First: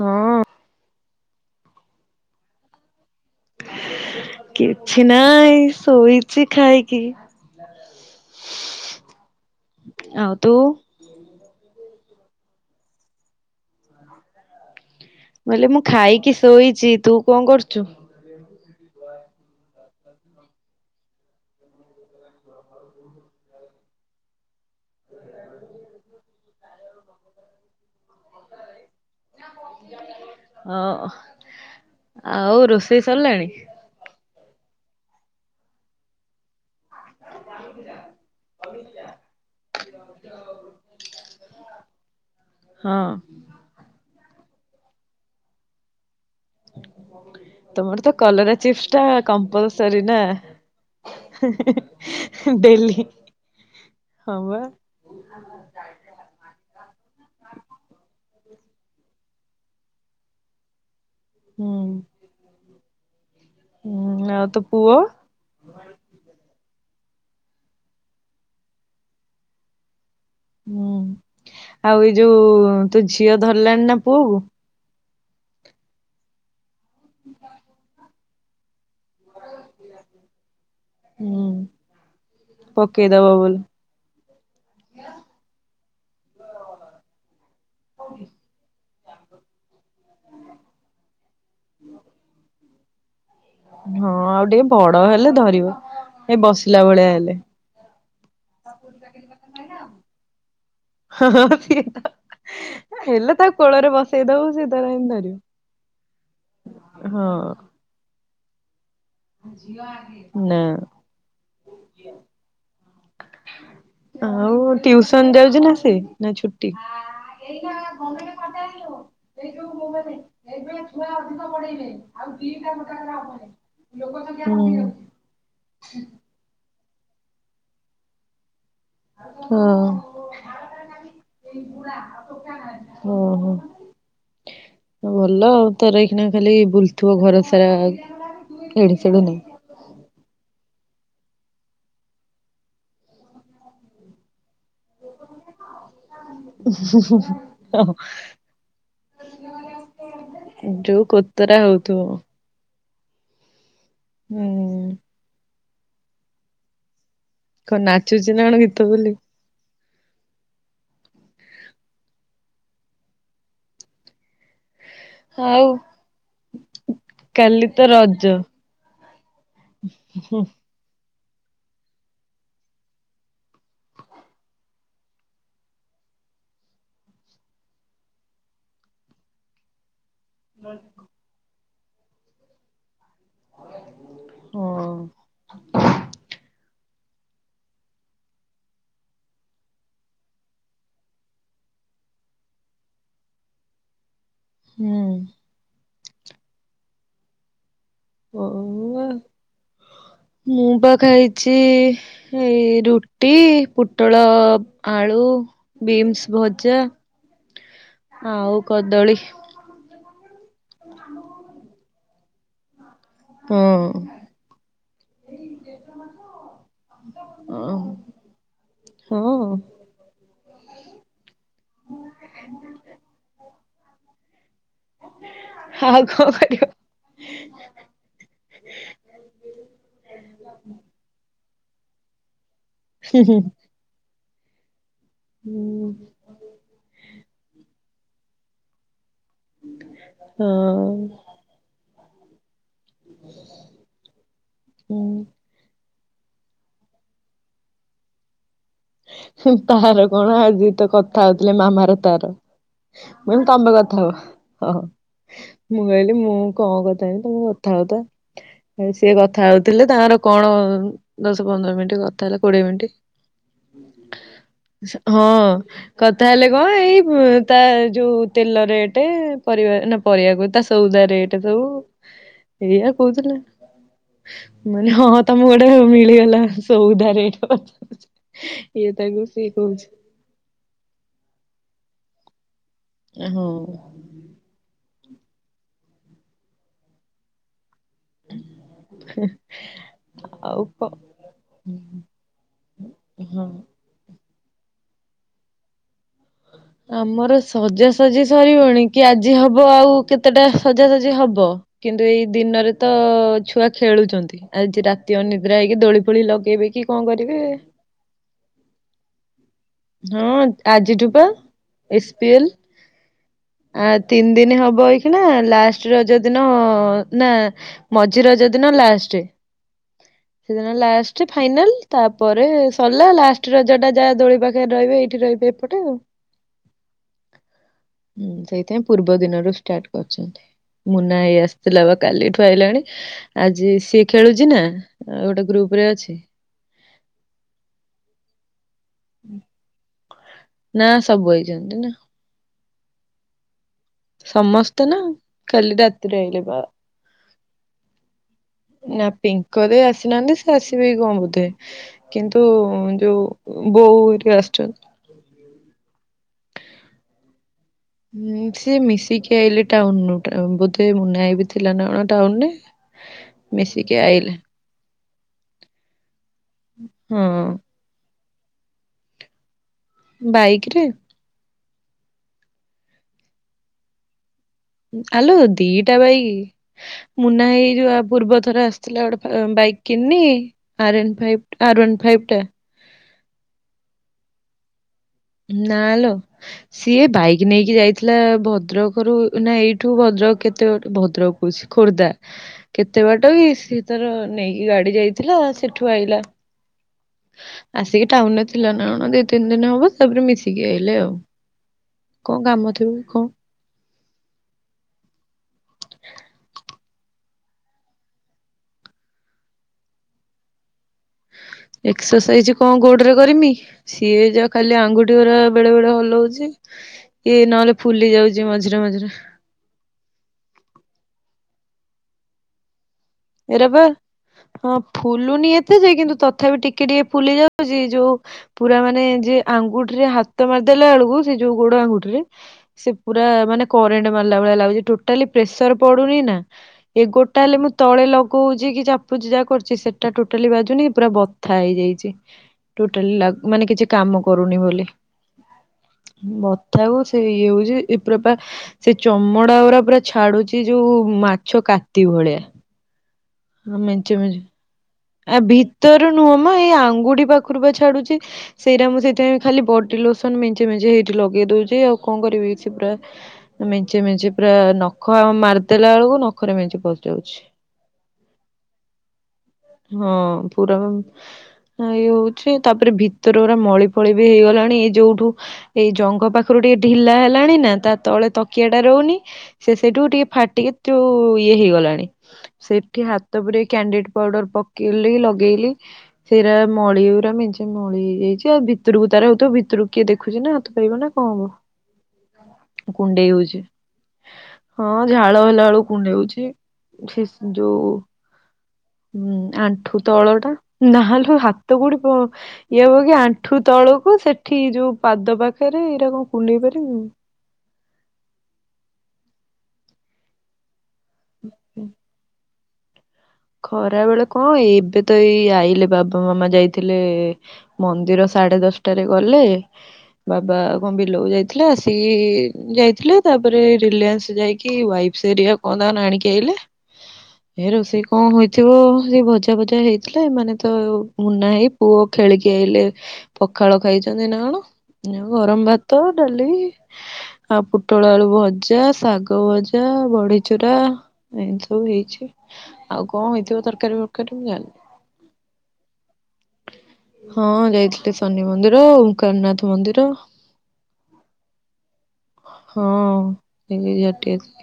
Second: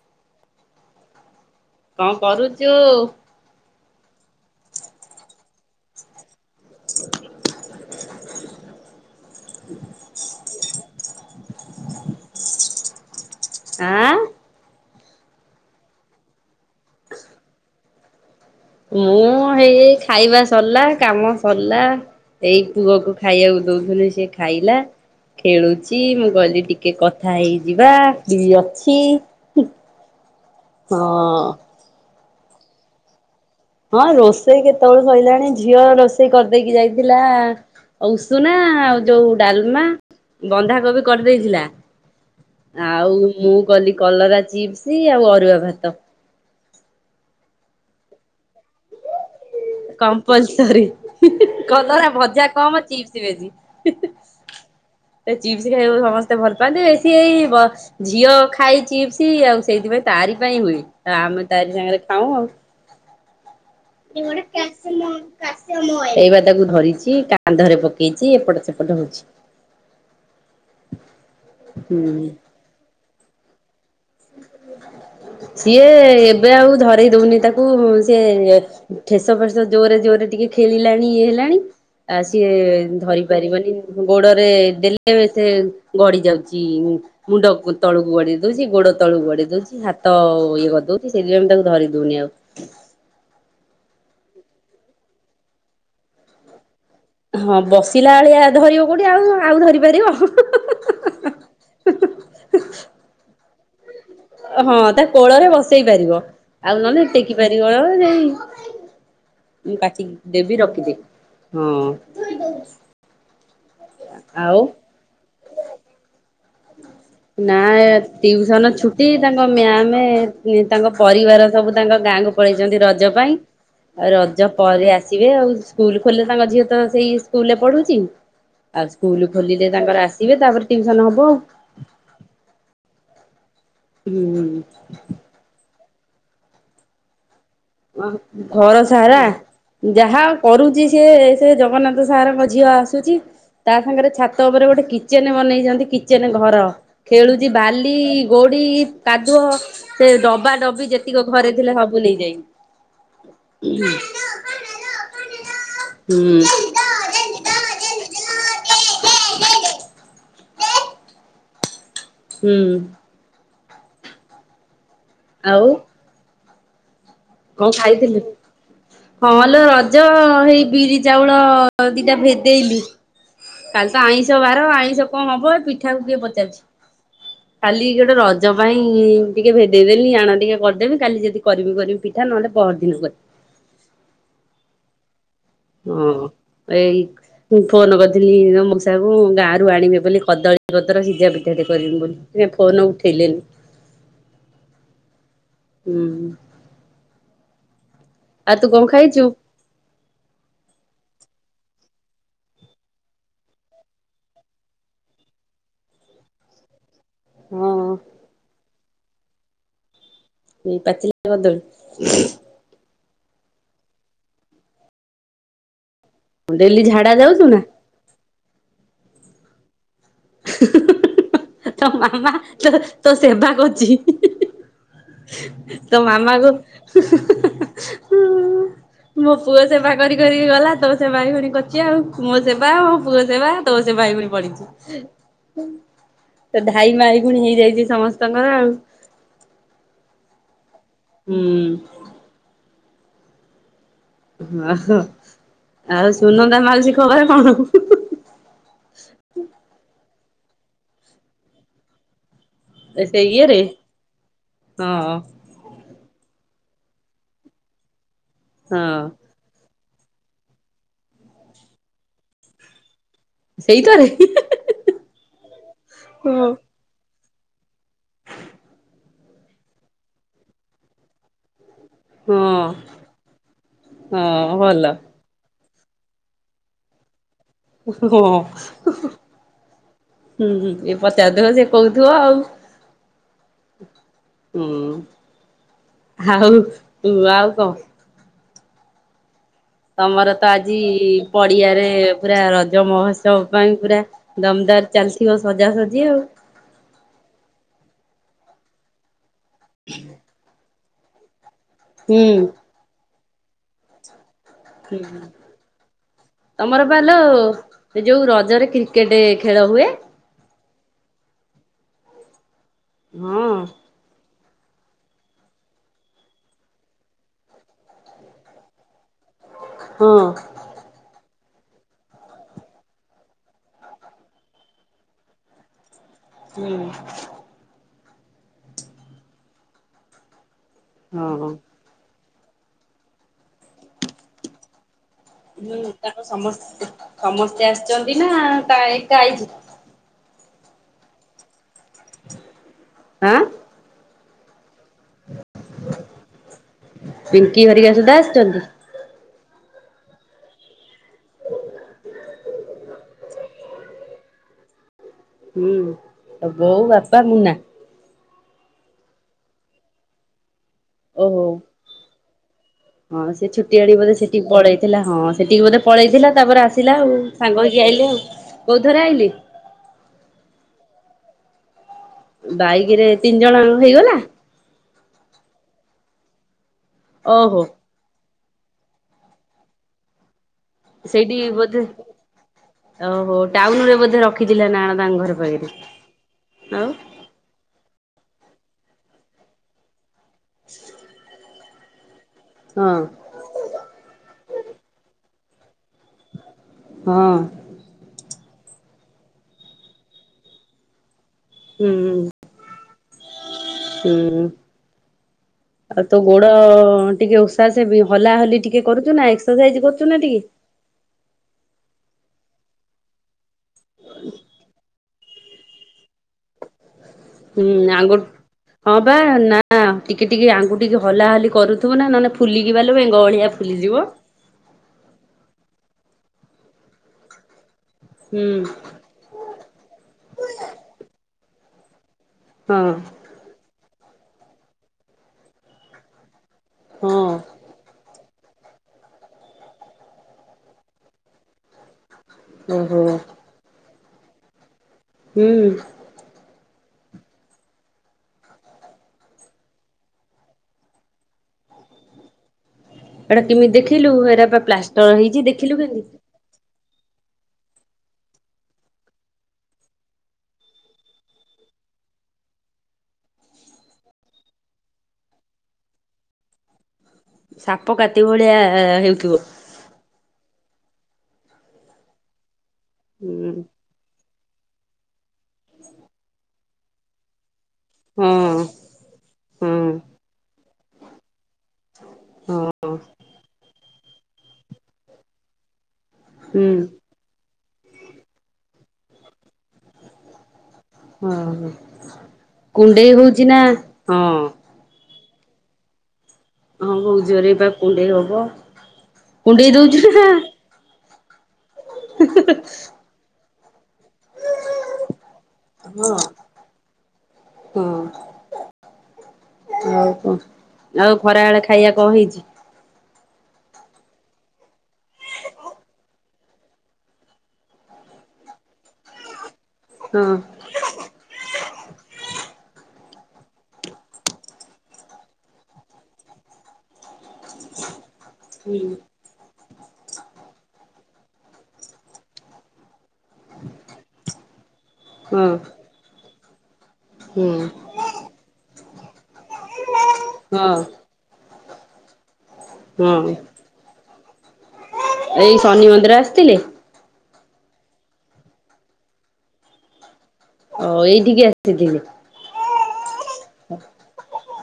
ହଁ। କଣ କରୁଛୁ? କିଛି ନାଇଁ ଶୋଇଛି ଖାଇକି। [inaudible] ଆଉ ତୁ ଆଁ। ବୋଇଲେ ମୁଁ ଖାଇକି ଶୋଇଛି ତୁ କଣ କରୁଛୁ? ମୁଁ ହେଇ ଖାଇବା ସରିଲା କାମ ସରିଲା। ଏଇ ପୁଅକୁ ଖାଇବାକୁ ଦଉଥନି ସେ ଖାଇଲା। ଖେଳୁଛି ମୁଁ କହିଲି ଟିକେ କଥା ହେଇଯିବା [unintelligible] ଅଛି। ହଁ ଆଉ ରୋଷେଇ ସରିଲାଣି। ହଁ ରୋଷେଇ କେତେବେଳେ ସରିଲାଣି ଝିଅ ରୋଷେଇ କରିଦେଇକି ଯାଇି ଥିଲା ଉଷୁନା ଆଉ ଯୋଉ ଡାଲମା ବନ୍ଧାକୋବି କରିଦେଇଥିଲା ହଁ। ଆଉ ମୁଁ କଲି କଲରା ଚିପ୍ସ ଆଉ ଅରୁଆ ଭାତ। [inaudible] ତମର ତ କଲରା ଚିପ୍ସ ଟା କମ୍ପଲସରୀ ନା କମ୍ପଲସରୀ ଡେଲି। [unintelligible] ବଜି ହ ୱା। ଚିପ୍ସ ଖାଇବାକୁ ସମସ୍ତେ ଭଲ ପାଆନ୍ତି ବେଶୀ ହେଇ ବସ ଝିଅ ଖାଇଛିି ସି ଆଉ ସେଇଥିପାଇଁ ତାରି ପାଇଁ ହୁଏ ଆ ଆମେ ହୁଁ। ତାରି ସାଙ୍ଗରେ ଖାଉ ଆଉ। [unintelligible] ହୁଁ ଏଇ ଆଉ ତୋ ପୁଅ? ବା ତାକୁ ଧରିଛି କାନ୍ଧରେ ପକେଇଛି ଏପଟ ସେପଟ ହଉଛି। ହୁଁ ଆଉ ଏଇ ହୁଁ। ଯୋଉ ତୁ ଝିଅ ଧରିଲାଣି ନା ପୁଅକୁ। ସିଏ ଏବେ ଆଉ ଧରଇ ଦଉନି ତାକୁ ସିଏ ଠେସ ଫେସ ଜୋରେ ଜୋରରେ ଟିକେ ଖେଳିଲାଣି ଇଏ ହୁଁ। ହେଲାଣି ଆଉ ସିଏ ଧରି ପକେଇଦବ ବୋଲି ପାରିବନି। ଗୋଡରେ ଦେଲେ ସେ ଗଢଡିି ଯାଉଛି ମୁଣ୍ଡ ତଳକୁ ବଢେଇ ଦଉଛି ଗୋଡ ତଳକୁ ବଢେଇ ଦଉଛି ହାତ ଇଏ କରିଦଉଛି ସେଇଥିପାଇଁ ତାକୁ ଧରି ଦଉନି ଆଉ। ହଁ ଆଉ ଟିକେ ବଡ ହେଲେ ଧରିବ ଏ ବସିଲା ଭଳିଆ ହେଲେ। ହଁ ବସିଲା ଭଳିଆ ଧରିବ କୋଉଠି ଆଉ ଆଉ ଧରି ପାରିବ। [unintelligible] [unintelligible] ହଁଁ ହେଲେ ତା କୋଳରେ ବସ ହଁ ତା କୋଳରେ ବସେଇ ପାରିବ ଆଉ ନହେଲେ ଟେକି ପାରିବ ଯାଇ। ହଁ ନାଁ। ଆଉ ଟିଉସନ ଯାଉଛି ନା ସେ ନା ଛୁଟି। ନା ଟିଉସନ ଛୁଟି ତାଙ୍କ ମ୍ୟାମ ତାଙ୍କ ପରିବାର ସବୁ ତାଙ୍କ ଗାଁକୁ ପଳେଇଛନ୍ତି ରଜ ପାଇଁ ଆଉ ରଜ ହୁଁ ପରେ ଆସିବେ ଆଉ ସ୍କୁଲ ଖୋଲେ ତାଙ୍କ ଝିଅ ତ ସେଇ ସ୍କୁଲରେ ପଢୁଛି। ଆଉ ସ୍କୁଲ ହଁ ଖୋଲିଲେ ତାଙ୍କର ଆସିବେ ତାପରେ ଟିଉସନ ହବ। ଓହୋ। ହୁଁ। ଭଲ, ଆଉ ତୋରଏଇକିନା ଖାଲି ବୁଲୁଥିବ ଘର ସାରା, ଘର ଏଡୁ ସାରା ସେଡୁ [unintelligible] ଯାହା କରୁଛି ସିଏ, ସେ ଜଗନ୍ନାଥ ସାରଙ୍କ ଝିଅ ଆସୁଛି। ତା ସାଙ୍ଗରେ ଛାତ ଉପରେ ଗୋଟେ କିଚେନ ବନେଇଛନ୍ତି, କିଚେନ ଘର ଖେଳୁଛି, ବାଲି, ଗୋଡି, କାଦୁଅ ସେ ଡବା ଡବି ଯୋଉ ଯେତିକ କୋତରା ଘରେ ଥିଲା, ହଉଥିବ। ସବୁ ନେଇଯାଇଛି। ହୁଁ। ହୁଁ। ହୁଁ। କଁ, ନାଚୁଚିନା କଣ, ଗୀତ ବୋଲି ହୁଁ। ହଉ। ଆଉ କଣ ଖାଇଥିଲୁ ହଁଲୋ, ରଜ ହେଇ ବିରି ଚାଉଳ ଦିଟା ଭେଦେଇଲି କାଲିତ ଆଇଁଷ ବାର, ଆଇଁଷ କଣ ହବ ଏ ପିଠାକୁ କିଏ ପଚାରୁଚି। କାଲି ଗୋଟେ, ରଜ ପାଇଁ ଟିକେ ଭେଦେଇଦେଲି, ଆଣ ଟିକେ କରିଦେବି, କାଲି ଯଦି କରିବି କରିବି ପିଠା, ନହଲେ ପହରଦିନକୁ କ ହୁଁ। ହଁ ଏଇ ମୁଁ ଫୋନ୍ କରିଥିଲି ଆମ ମଉସାକୁ, ଗାଁରୁ ଆଣିବେ ବୋଲି, କଦଳୀପତ୍ର ସିଝା ପିଠାଟେ କରିମି ବୋଲି। ସିଏ ଫୋନ୍ ଉଠେଇଲେନି। ହୁଁ। ହୁଁ। ଆଉ ତୁ କଣ [unintelligible] [inaudible] ମୁଁପା ଖାଇଚି ଏଇ, ରୁଟି, ପୁଟଳ, ଆଳୁ, ବିମ୍ସ ଭଜା। ହଁ ଆଉ କଦଳୀ। ପାଚିଲା କଦଳୀ। ହଁ। ଡେଲି ଝାଡ଼ା ଯାଉଚୁନା? ହଁ। [unintelligible] ତୋ ମାମା ତ ତୋ ସେବା କରୁଚି। ତ କଣ ମାମାକୁ କରିବ ମୋ ପୁଅ ସେବା କରି କରିକି ଗଲା ତୋ ସେବା [unintelligible] ପୁଣି କରୁଚି ଆଉ। ମୋ ସେବା ମୋ ପୁଅ ସେବା ତୋ ସେବା ଏଇ ପୁଣି ପଢିଚି। ହୁଁ ତ ଧାଇ ମା ଏଇଖୁଣି ହେଇଯାଇଚି ସମସ୍ତଙ୍କର ଆଉ। ହଁ। ହୁଁ। [inaudible] ଓହୋ ହଁ ଆଉ ସୁନନ୍ଦା ମାଉସି ଖବର କଣ? ତାର କଣ ଆଜିତ କଥା ହଉଥିଲେ, ମାମାର ତାର। ସେ ମୁଁ କହିଲି ଇଏରେ ତମେ କଥା ହୁଅ ହଁ। ମୁଁ କହିଲି, ମୁଁ କଁ କଥାହେବି ତମେ କଥା ହଉଥ, ହଁ ସିଏ କ କଥା ହଉଥିଲେ, ତାଙ୍କର କଣ ଦଶ ପନ୍ଦର ମିନିଟ୍, କଥା ହେଲେ କୋଡ଼ିଏ ମିନିଟ୍। ସେଇଥରେ ହଁ, କଥା ହଁ ହେଲେ, କଁ ଏଇ ତା ଯୋଉ ତେଲ ରେଟ୍, ପରିବା ନା, ପରିବା କହୁଚି ତା ସଉଦା ରେଟ୍ ସବୁ। ହଁ ଏଇଆ କହୁଥିଲା ହଁ ଭଲ ମାନେ ହଁ ତମକୁ ଗୋଟେ ମିଳିଗଲା ସଉଦା ରେଟ୍ ହଁ ଇଏ ତାକୁ ସିଏ କହୁଛି। ହୁଁ ଇଏ ପଚାରୁଥିବ ସେ କହୁଥିବ ଆଉ। ହଁ। ହୁଁ ଆଉ ଆଉ କଁ? [inaudible] ତମର ତ ଆଉ ଆଜି କ ପଡିଆରେ ପୁରା ରଜ ମହୋତ୍ସବ ହଁ। ପାଇଁ ପୁରା ଦମଦାର ଚାଲିଥିବ ସଜାସଜି ଆଉ ଆମର ସଜାସଜି ସରିବଣି କି ଆଜି ହବ ଆଉ କେତେଟା ସଜାସଜି ହବ କିନ୍ତୁ ଏଇ ହୁଁ ଦିନରେ ତ ଛୁଆ ଖେଳୁଛନ୍ତି ଆଜି ରାତି ଅନିଦ୍ରା ହେଇକି ଦୋଳି ଫୋଳି ଲଗେଇବେ କି ତମର ପା କଣ ଲୋ କରିବେ ସେ ଯୋଉ ରଜରେ କ୍ରିକେଟ ଖେଳ ହୁଏ ହଁ ଆଜିଠୁପା ଏସ୍ ପି ଏଲ ହଁ ଆ ତିନି ଦିନ ହବ ହେଇଖିଣା ଲାଷ୍ଟ ରଜ ଦିନ ନା ମଝି ରଜ ଦିିନ ଲାଷ୍ଟ ହଁ ସେ ଦିନ ଲାଷ୍ଟ ଫାଇନାଲ ତାପରେ ସରିଲା ଲାଷ୍ଟ ରଜ ଟା ଯାହା ଦୋଳି ପାଖରେ ରହିବେ ଏଇଠି ରହିବେ ଏପଟେ ଆଉ ହୁଁ ହୁଁ ସେଇଥିପାଇଁ ପୂର୍ବ ଦିନରୁ ଷ୍ଟାର୍ଟ କରିଛନ୍ତି ମୁନା ହେଇ ହଁ ଆସିଥିଲା ବା କାଲିଠୁ ଆଇଲାଣି ଆଜି ସିଏ ଖେଳୁଛି ନା ଗୋଟେ ହୁଁ ଗ୍ରୁପ ରେ ତାକୁ ଅଛି ସମସ୍ତେ ସମସ୍ତେ ଆସିଛନ୍ତି ନା କା ଏକା ଆଇଛି ନା ସବୁ ଆଇଛନ୍ତି ନା ଆଁ ସମସ୍ତେ ନା କାଲି ରାତିରେ ଆଇଲେ ବା ପିଙ୍କି ହେରିକା ସୁଦ୍ଧା ଆସିଛନ୍ତି ନା ପିଙ୍କ ଦେଇ ଆସିନାହାନ୍ତି ସେ ଆସିବେ କି କଣ ବୋଧେ କିନ୍ତୁ ଯୋଉ ବୋଉ ହାରିକା ଆସିଛନ୍ତି ହୁଁ ତୋ ବୋଉ ବାପା ମୁନା ହଁ ସିଏ ମିଶିକି ଆଇଲେ ଟାଉନ ରୁ ଟାଉନ ବୋଧେ ମୁନା ଭାଇ ଓହୋ। ବି ଥିଲା ନା କଣ ଟାଉନରେ ହଁ ସେ ଛୁଟିଆଣିକି ମିଶିକି ବୋଧେ ଆଇଲେ ସେଠିକି ପଳେଇଥିଲା ହଁ ସେଠିକି ବୋଧେ ପଳେଇଥିଲା ତାପରେ ଆସିଲା ଆଉ ହଁ ସାଙ୍ଗ ହେଇକି କି ଆଇଲେ ଆଉ କୋଉ ଥରେ ଆଇଲେ ବାଇକି ରେ ବାଇକି ରେ ତିନି ଜଣଙ୍କ ହେଇଗଲା ଆଲୋ ଦିଟା ବାଇକ୍ ମୁନା ଓହୋ ଭାଇ ଯୋଉ ଆ ପୂର୍ବ ଥର ଆସି ଥିଲା ଗୋଟେ ବାଇକ୍ କିଣିନି ଆର୍ ଏନ୍ ସେଇଠି ଫାଇଫ୍ ବୋଧେ ଆର ୱାନ ଫାଇଫ୍ ଟା ଓହୋ ଟାଉନ ରେ ବୋଧେ ରଖିଥିଲା ନା ତାଙ୍କ ଘର ପାଖରେ ନାଲୋ ଆଉ ସିଏ ବାଇକ ନେଇକି ଯାଇଥିଲା ଭଦ୍ରକରୁ ନା ଏଇଠୁ ଭଦ୍ରକ କେତେ ବାଟ ଭଦ୍ରକ କହୁଛି ଖୋର୍ଦ୍ଧା କେତେ ବାଟ ହଁ ଟୋଇ ସିଏ ତାର ନେଇକି ଗାଡି ଯାଇଥିଲା ସେଠୁ ଆଇଲା ହଁ ଆସିକି ଟାଉନ ରେ ଥିଲା ନା କଣ ଦି ତିନି ଦିନ ହବ ତାପରେ ମିଶିକି ଆଇଲେ ଆଉ ହୁଁ ହୁଁ କଣ କାମ ଥିବ କଣ ହୁଁ ଆଉ ତୋ ଗୋଡ ଟିକେ ଉଷାଉଷୀ ହଲା ହୋଲି ଟିକେ କରୁଛୁ ନା ଏକ୍ସରସାଇଜ କରୁଛୁ ନା ଟିକେ ଏକ୍ସରସାଇଜ କଣ ଗୋଡରେ କରିମି ସିଏ ଯା ଖାଲି ଆଙ୍ଗୁଠି ଆଙ୍ଗୁଠି ଗୁରା ବେଳେ ବେଳେ ହଲଉଛି ଇଏ ହୁଁ ନହେଲେ ଫୁଲି ଆଙ୍ଗୁ ଯାଉଛି ମଝିରେ ମଝିରେ ବା ନା ହଁ ଟିକେ ଟିକେ ଆଙ୍ଗୁଠିକି ହଲାହଲି କରୁଥିବୁ ନା ନହେଲେ ଫୁଲିକି ବାଲୋ ବେଙ୍ଗ ଭଳିଆ ଏରା ବା ଫୁଲିଯିବ ହଁ ଫୁଲୁନି ଏତେ ଯେ କିନ୍ତୁ ତଥାପି ଟିକେ ଟିକେ ଫୁଲି ଯାଉଛି ଯୋଉ ହୁଁ ପୁରା ମାନେ ଯେ ଆଙ୍ଗୁଠିରେ ହାତ ମାରିଦେଲା ବେଳକୁ ସେ ଯୋଉ ଗୋଡ ଆଙ୍ଗୁଠି ରେ ହଁ ସେ ପୁରା ମାନେ କରେଣ୍ଟ ମାରିଲା ଭଳିଆ ଲାଗୁଛି ଟୋଟାଲି ପ୍ରେସର ପଡୁନି ନା ଏଇ ହଁ ଗୋଡଟା ହେଲେ ମୁଁ। ତଳେ ଲଗଉଛି କି ଚାପୁଛି ଯାହା କରୁଛି ସେଟା ଟୋଟାଲି ବାଜୁନି ପୁରା ବଥା ହେଇଯାଇଛି। ଓହୋ। ଟୋଟାଲି ମାନେ କିଛି କାମ କରୁନି ବୋଲି। ହୁଁହ୍ନୁ। ବଥାକୁ ସେଇ ଇଏ ହଉଛି ଏବେ ପା। ସେ ଚମଡା ପୁରା ଛାଡୁଛି ଯୋଉ ମାଛ କାତି ଭଳିଆ। ଏଇଟା କେମିତି ଆ ଦେଖିଲୁ ମେଞ୍ଚେ ମେଞ୍ଚେ ହେଟା ପ୍ଲାଷ୍ଟିକ। ଆ ଭିତର ନୁହଁମ ଏଇ ଆଙ୍ଗୁଠି ପାଖରୁ ବା ଛାଡୁଛି। ସେଇଟା ମୁଁ ସେଇଥିପାଇଁ ଖାଲି ବଡି ଲୋସନ ମେଞ୍ଚେ ମେଞ୍ଚେ ସେଇଠି ଲଗେଇ ଦଉଛି ଆଉ କଣ କରିବି କି ସେ ପୁରା। ମେଞ୍ଚି ମେଞ୍ଚି ପୁରା ନଖ ମାରିଦେଲା ବେଳକୁ ନଖରେ ମେଞ୍ଚି ପଶି ଯାଉଛି। ସାପ କାତି ଭଳିଆ ହେଉଥିବ। ହଁ ପୁରା ଇଏ ହଉଛି ତାପରେ ଭିତରେ ହୁଁ ପୁରା ମଳି। ଭଳି ବି ହେଇଗଲାଣି ଏଇ ଯୋଉଠୁ ଏଇ ଜଘଂ ପାଖରୁ ଟିକେ ଢିଲା ହେଲାଣି ନା। ତା ତଳେ ହଁ ତକିଆ ଟା ରହୁନି ସେ ହଁ। ସେଇଠକୁ ଟିକେ ଫାଟିକି। କିନ୍ତୁ ଇଏ ହେଇଗଲାଣି ହଁ ସେଠି ହାତ ପୁରେଇକି କ୍ୟାଣ୍ଡିଡି ପାଉଡର। ପକେଇଲେ ଲଗେଇଲି। ସେଇଟା ହୁଁ ମଳି ଗୁରା ମେଞ୍ଚେ ମଳି ହେଇଯାଇଛି ଆଉ ଭିତରକୁ ତାର ହଉଥିବ ଭିତରକୁ ଦେଖୁଛି ନା ହାତ ପାଇବନା ନା କଣ ହବ। ହଁ କୁଣ୍ଡେଇ ହଉଛି ନା। ହଁ। ହଁ ଝାଳ ହେଲା ବେଳକୁ କୁଣ୍ଡେଇ ହଉଛି। ହଁ ବୋହୁତ ସେ ଜୋରରେ ବା ଯୋଉ କୁଣ୍ଡେଇ ହବ। ହୁଁ କୁଣ୍ଡେଇ ଆଣ୍ଠୁ ଦଉଛୁ ନା। ତଳ ଟା। ନହେଲେ ହାତ ଗୋଠି ଇଏ ହବ କି ଆଣ୍ଠୁ ତଳକୁ ସେଠି ଯୋଉ। ପାଦ ପାଖରେ ହଁ ଏଇଟା କଣ କୁଣ୍ଡେଇ ପାରିବି। ହଁ ଆଉ କଣ। ଆଉ ଖରାବେେଳେ ଖାଇବା କଣ ହେଇଛି। ଖରା ବେଳେ କଣ ଏବେ ତ ଏଇ ଆଇଲେ ବାବା ମାମା ଯାଇଥିଲେ। ମନ୍ଦିର ସାଢେ ଦଶଟାରେ ଗଲେ ହଁ ବାବା। ବିଲକୁ ଯାଇଥିଲା ଆସିକି ଯାଇଥିଲା ତାପରେ ରିଲାନ୍ସ ଯାଇକି ୱାଇଫସ ହେରିକା। ଆଣିକି ଆଇଲେ। ହ। ଏ ରୋଷେଇ କଣ ହେଇଥିବ। ସେ ଭଜା ଫଜା ହେଇଥିଲା ଏମାନେ ତ ମୁନାଭାଇ ହେଇ ପୁଅ ଖେଳିକି ଆଇଲେ। ପଖାଳ ଖାଇଛନ୍ତି ନା କଣ ଗରମ ଭାତ ଡାଲି ହୁଁ ଆଉ। ପୋଟଳଆଳୁଭଜା, ଶାଗ ଭଜା, ବଢିଚୁରା ହଁ ଏମିତି ସବୁ ହେଇଛି। ଆଉ ହଁ। କଣ ହେଇଥିବ ତରକାରୀ ଫରକାରୀ ମୁଁ ଜାଣିନି। ଏଇ ଶନି ମନ୍ଦିର ଆସିଥିଲେ। ହଁ ଯାଇଥିଲେ ଶନି ମନ୍ଦିର ଓଙ୍କାରନାଥ ମନ୍ଦିର। ଓ ଏଇଠିକି ଆସିିଥିଲି। ହଁ। ଏଇଆଡେ ଟିକେ।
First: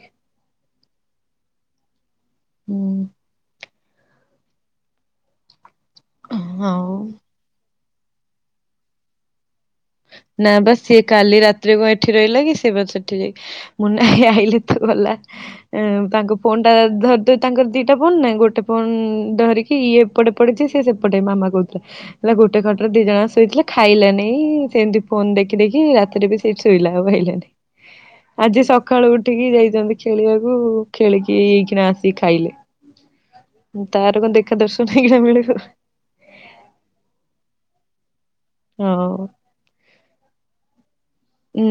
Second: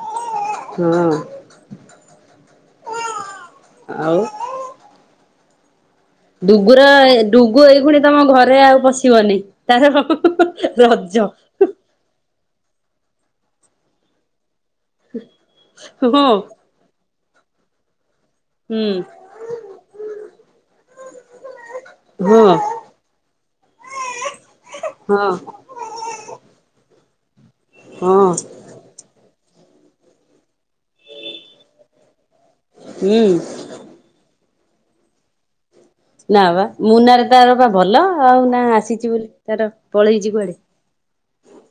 ହଁ। ହୁଁ। ଆଉ। ଡୁଗୁର ଆଉ ଡୁଗୁ ଏଇ ଖୁଣି ତମ ଘରେ ଆଉ ପଶିବନି। ତାର ନା ବା ସିଏ ରଜ। କାଲି ରାତିରେ ଏଠି ରହିଲା କି ସେ ବା ସେଠି ଯାଇ ମୁନା ଭାଇ ଆଇଲେ। ଗଲା ହଁ ହୁଁ। ତାଙ୍କ ଫୋନ୍ ଟା ଧରିଦ ତାଙ୍କର ଦିଟା ଫୋନ ନା ଗୋ ଟେ ଫୋନ ହଁ ଧରିକି ଇଏ ଏପଟେ ପଡିଛି ସିଏ ସେପଟେ ମାମା କହୁଥିଲା ହେଲା ହଁ ଗୋଟେ ଖ ଦି ଜଣ ଶୋଇଥିଲା ଖାଇଲାନି ସେମିତି ଫୋନ ଦେଖି ଦେଖି ରାତିରେ ବି ସେଠି ଶୋଇଲା ଆଉ ଆଇଲାନି। ହଁ। ଆଜି ସକାଳୁ ଉଠିକି ଯାଇଛନ୍ତି ଖେଳିବାକୁ ଖେଳିକି ଏଇଖିନା ଆସିିକି ଖାଇଲେ। ହୁଁ। ତାର କ ଦେଖା ଦର୍ଶନ ହେଇଗଲା ମିଳିବ। ନା ବା ମୁନା ର ତାର ବା ଭଲ ଆଉ ନା ଆସିଛି ହଁ। ବୋଲି ତାର ପଳେଇଛି କୁଆଡେ?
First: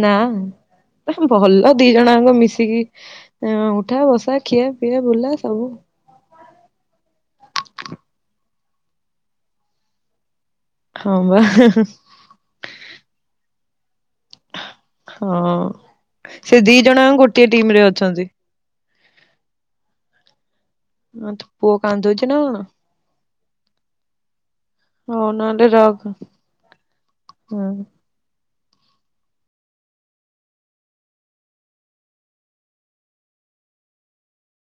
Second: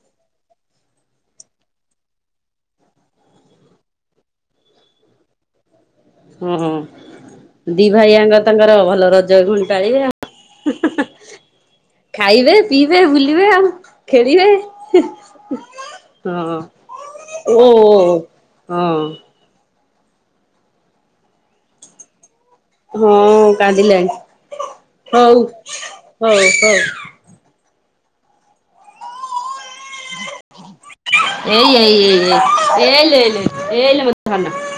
ନାଁ ଭଲ ଦି ଜଣଯାକ ମିଶିକି ଉଠା ବସା ଖିଆ ପିଆ ବୁଲା ସବୁ। ଓ ହୋ ଦି ଭାଇଆଙ୍କ ତାଙ୍କର ଭଲ ରଜ ଘୁଣ୍ଟାଏ ଆଉ ହଁ ବା ଖାଇବେ ପିଇବେ ବୁଲିବେ ଆଉ ଖେଳିବେ ହଁ ହଁ ସେ ଦି ଜଣ ଗୋଟିଏ ଓ ଟିମ ରେ ଅଛନ୍ତି। ହଁ। ହଁ ତୋ ପୁଅ କାନ୍ଦୁଛି ନା କଣ? ହଁ କାନ୍ଦିଲାଣି ହଉ ନହେଲେ ରଖ ହଉ ହଉ ହଁ। ଏଇ ଏଇ ଏଇ ଏଇ ଏଇଲେ ଏଇଲେ ଏଇଲେ ଏଇଲେ ମୋ ସୁନା।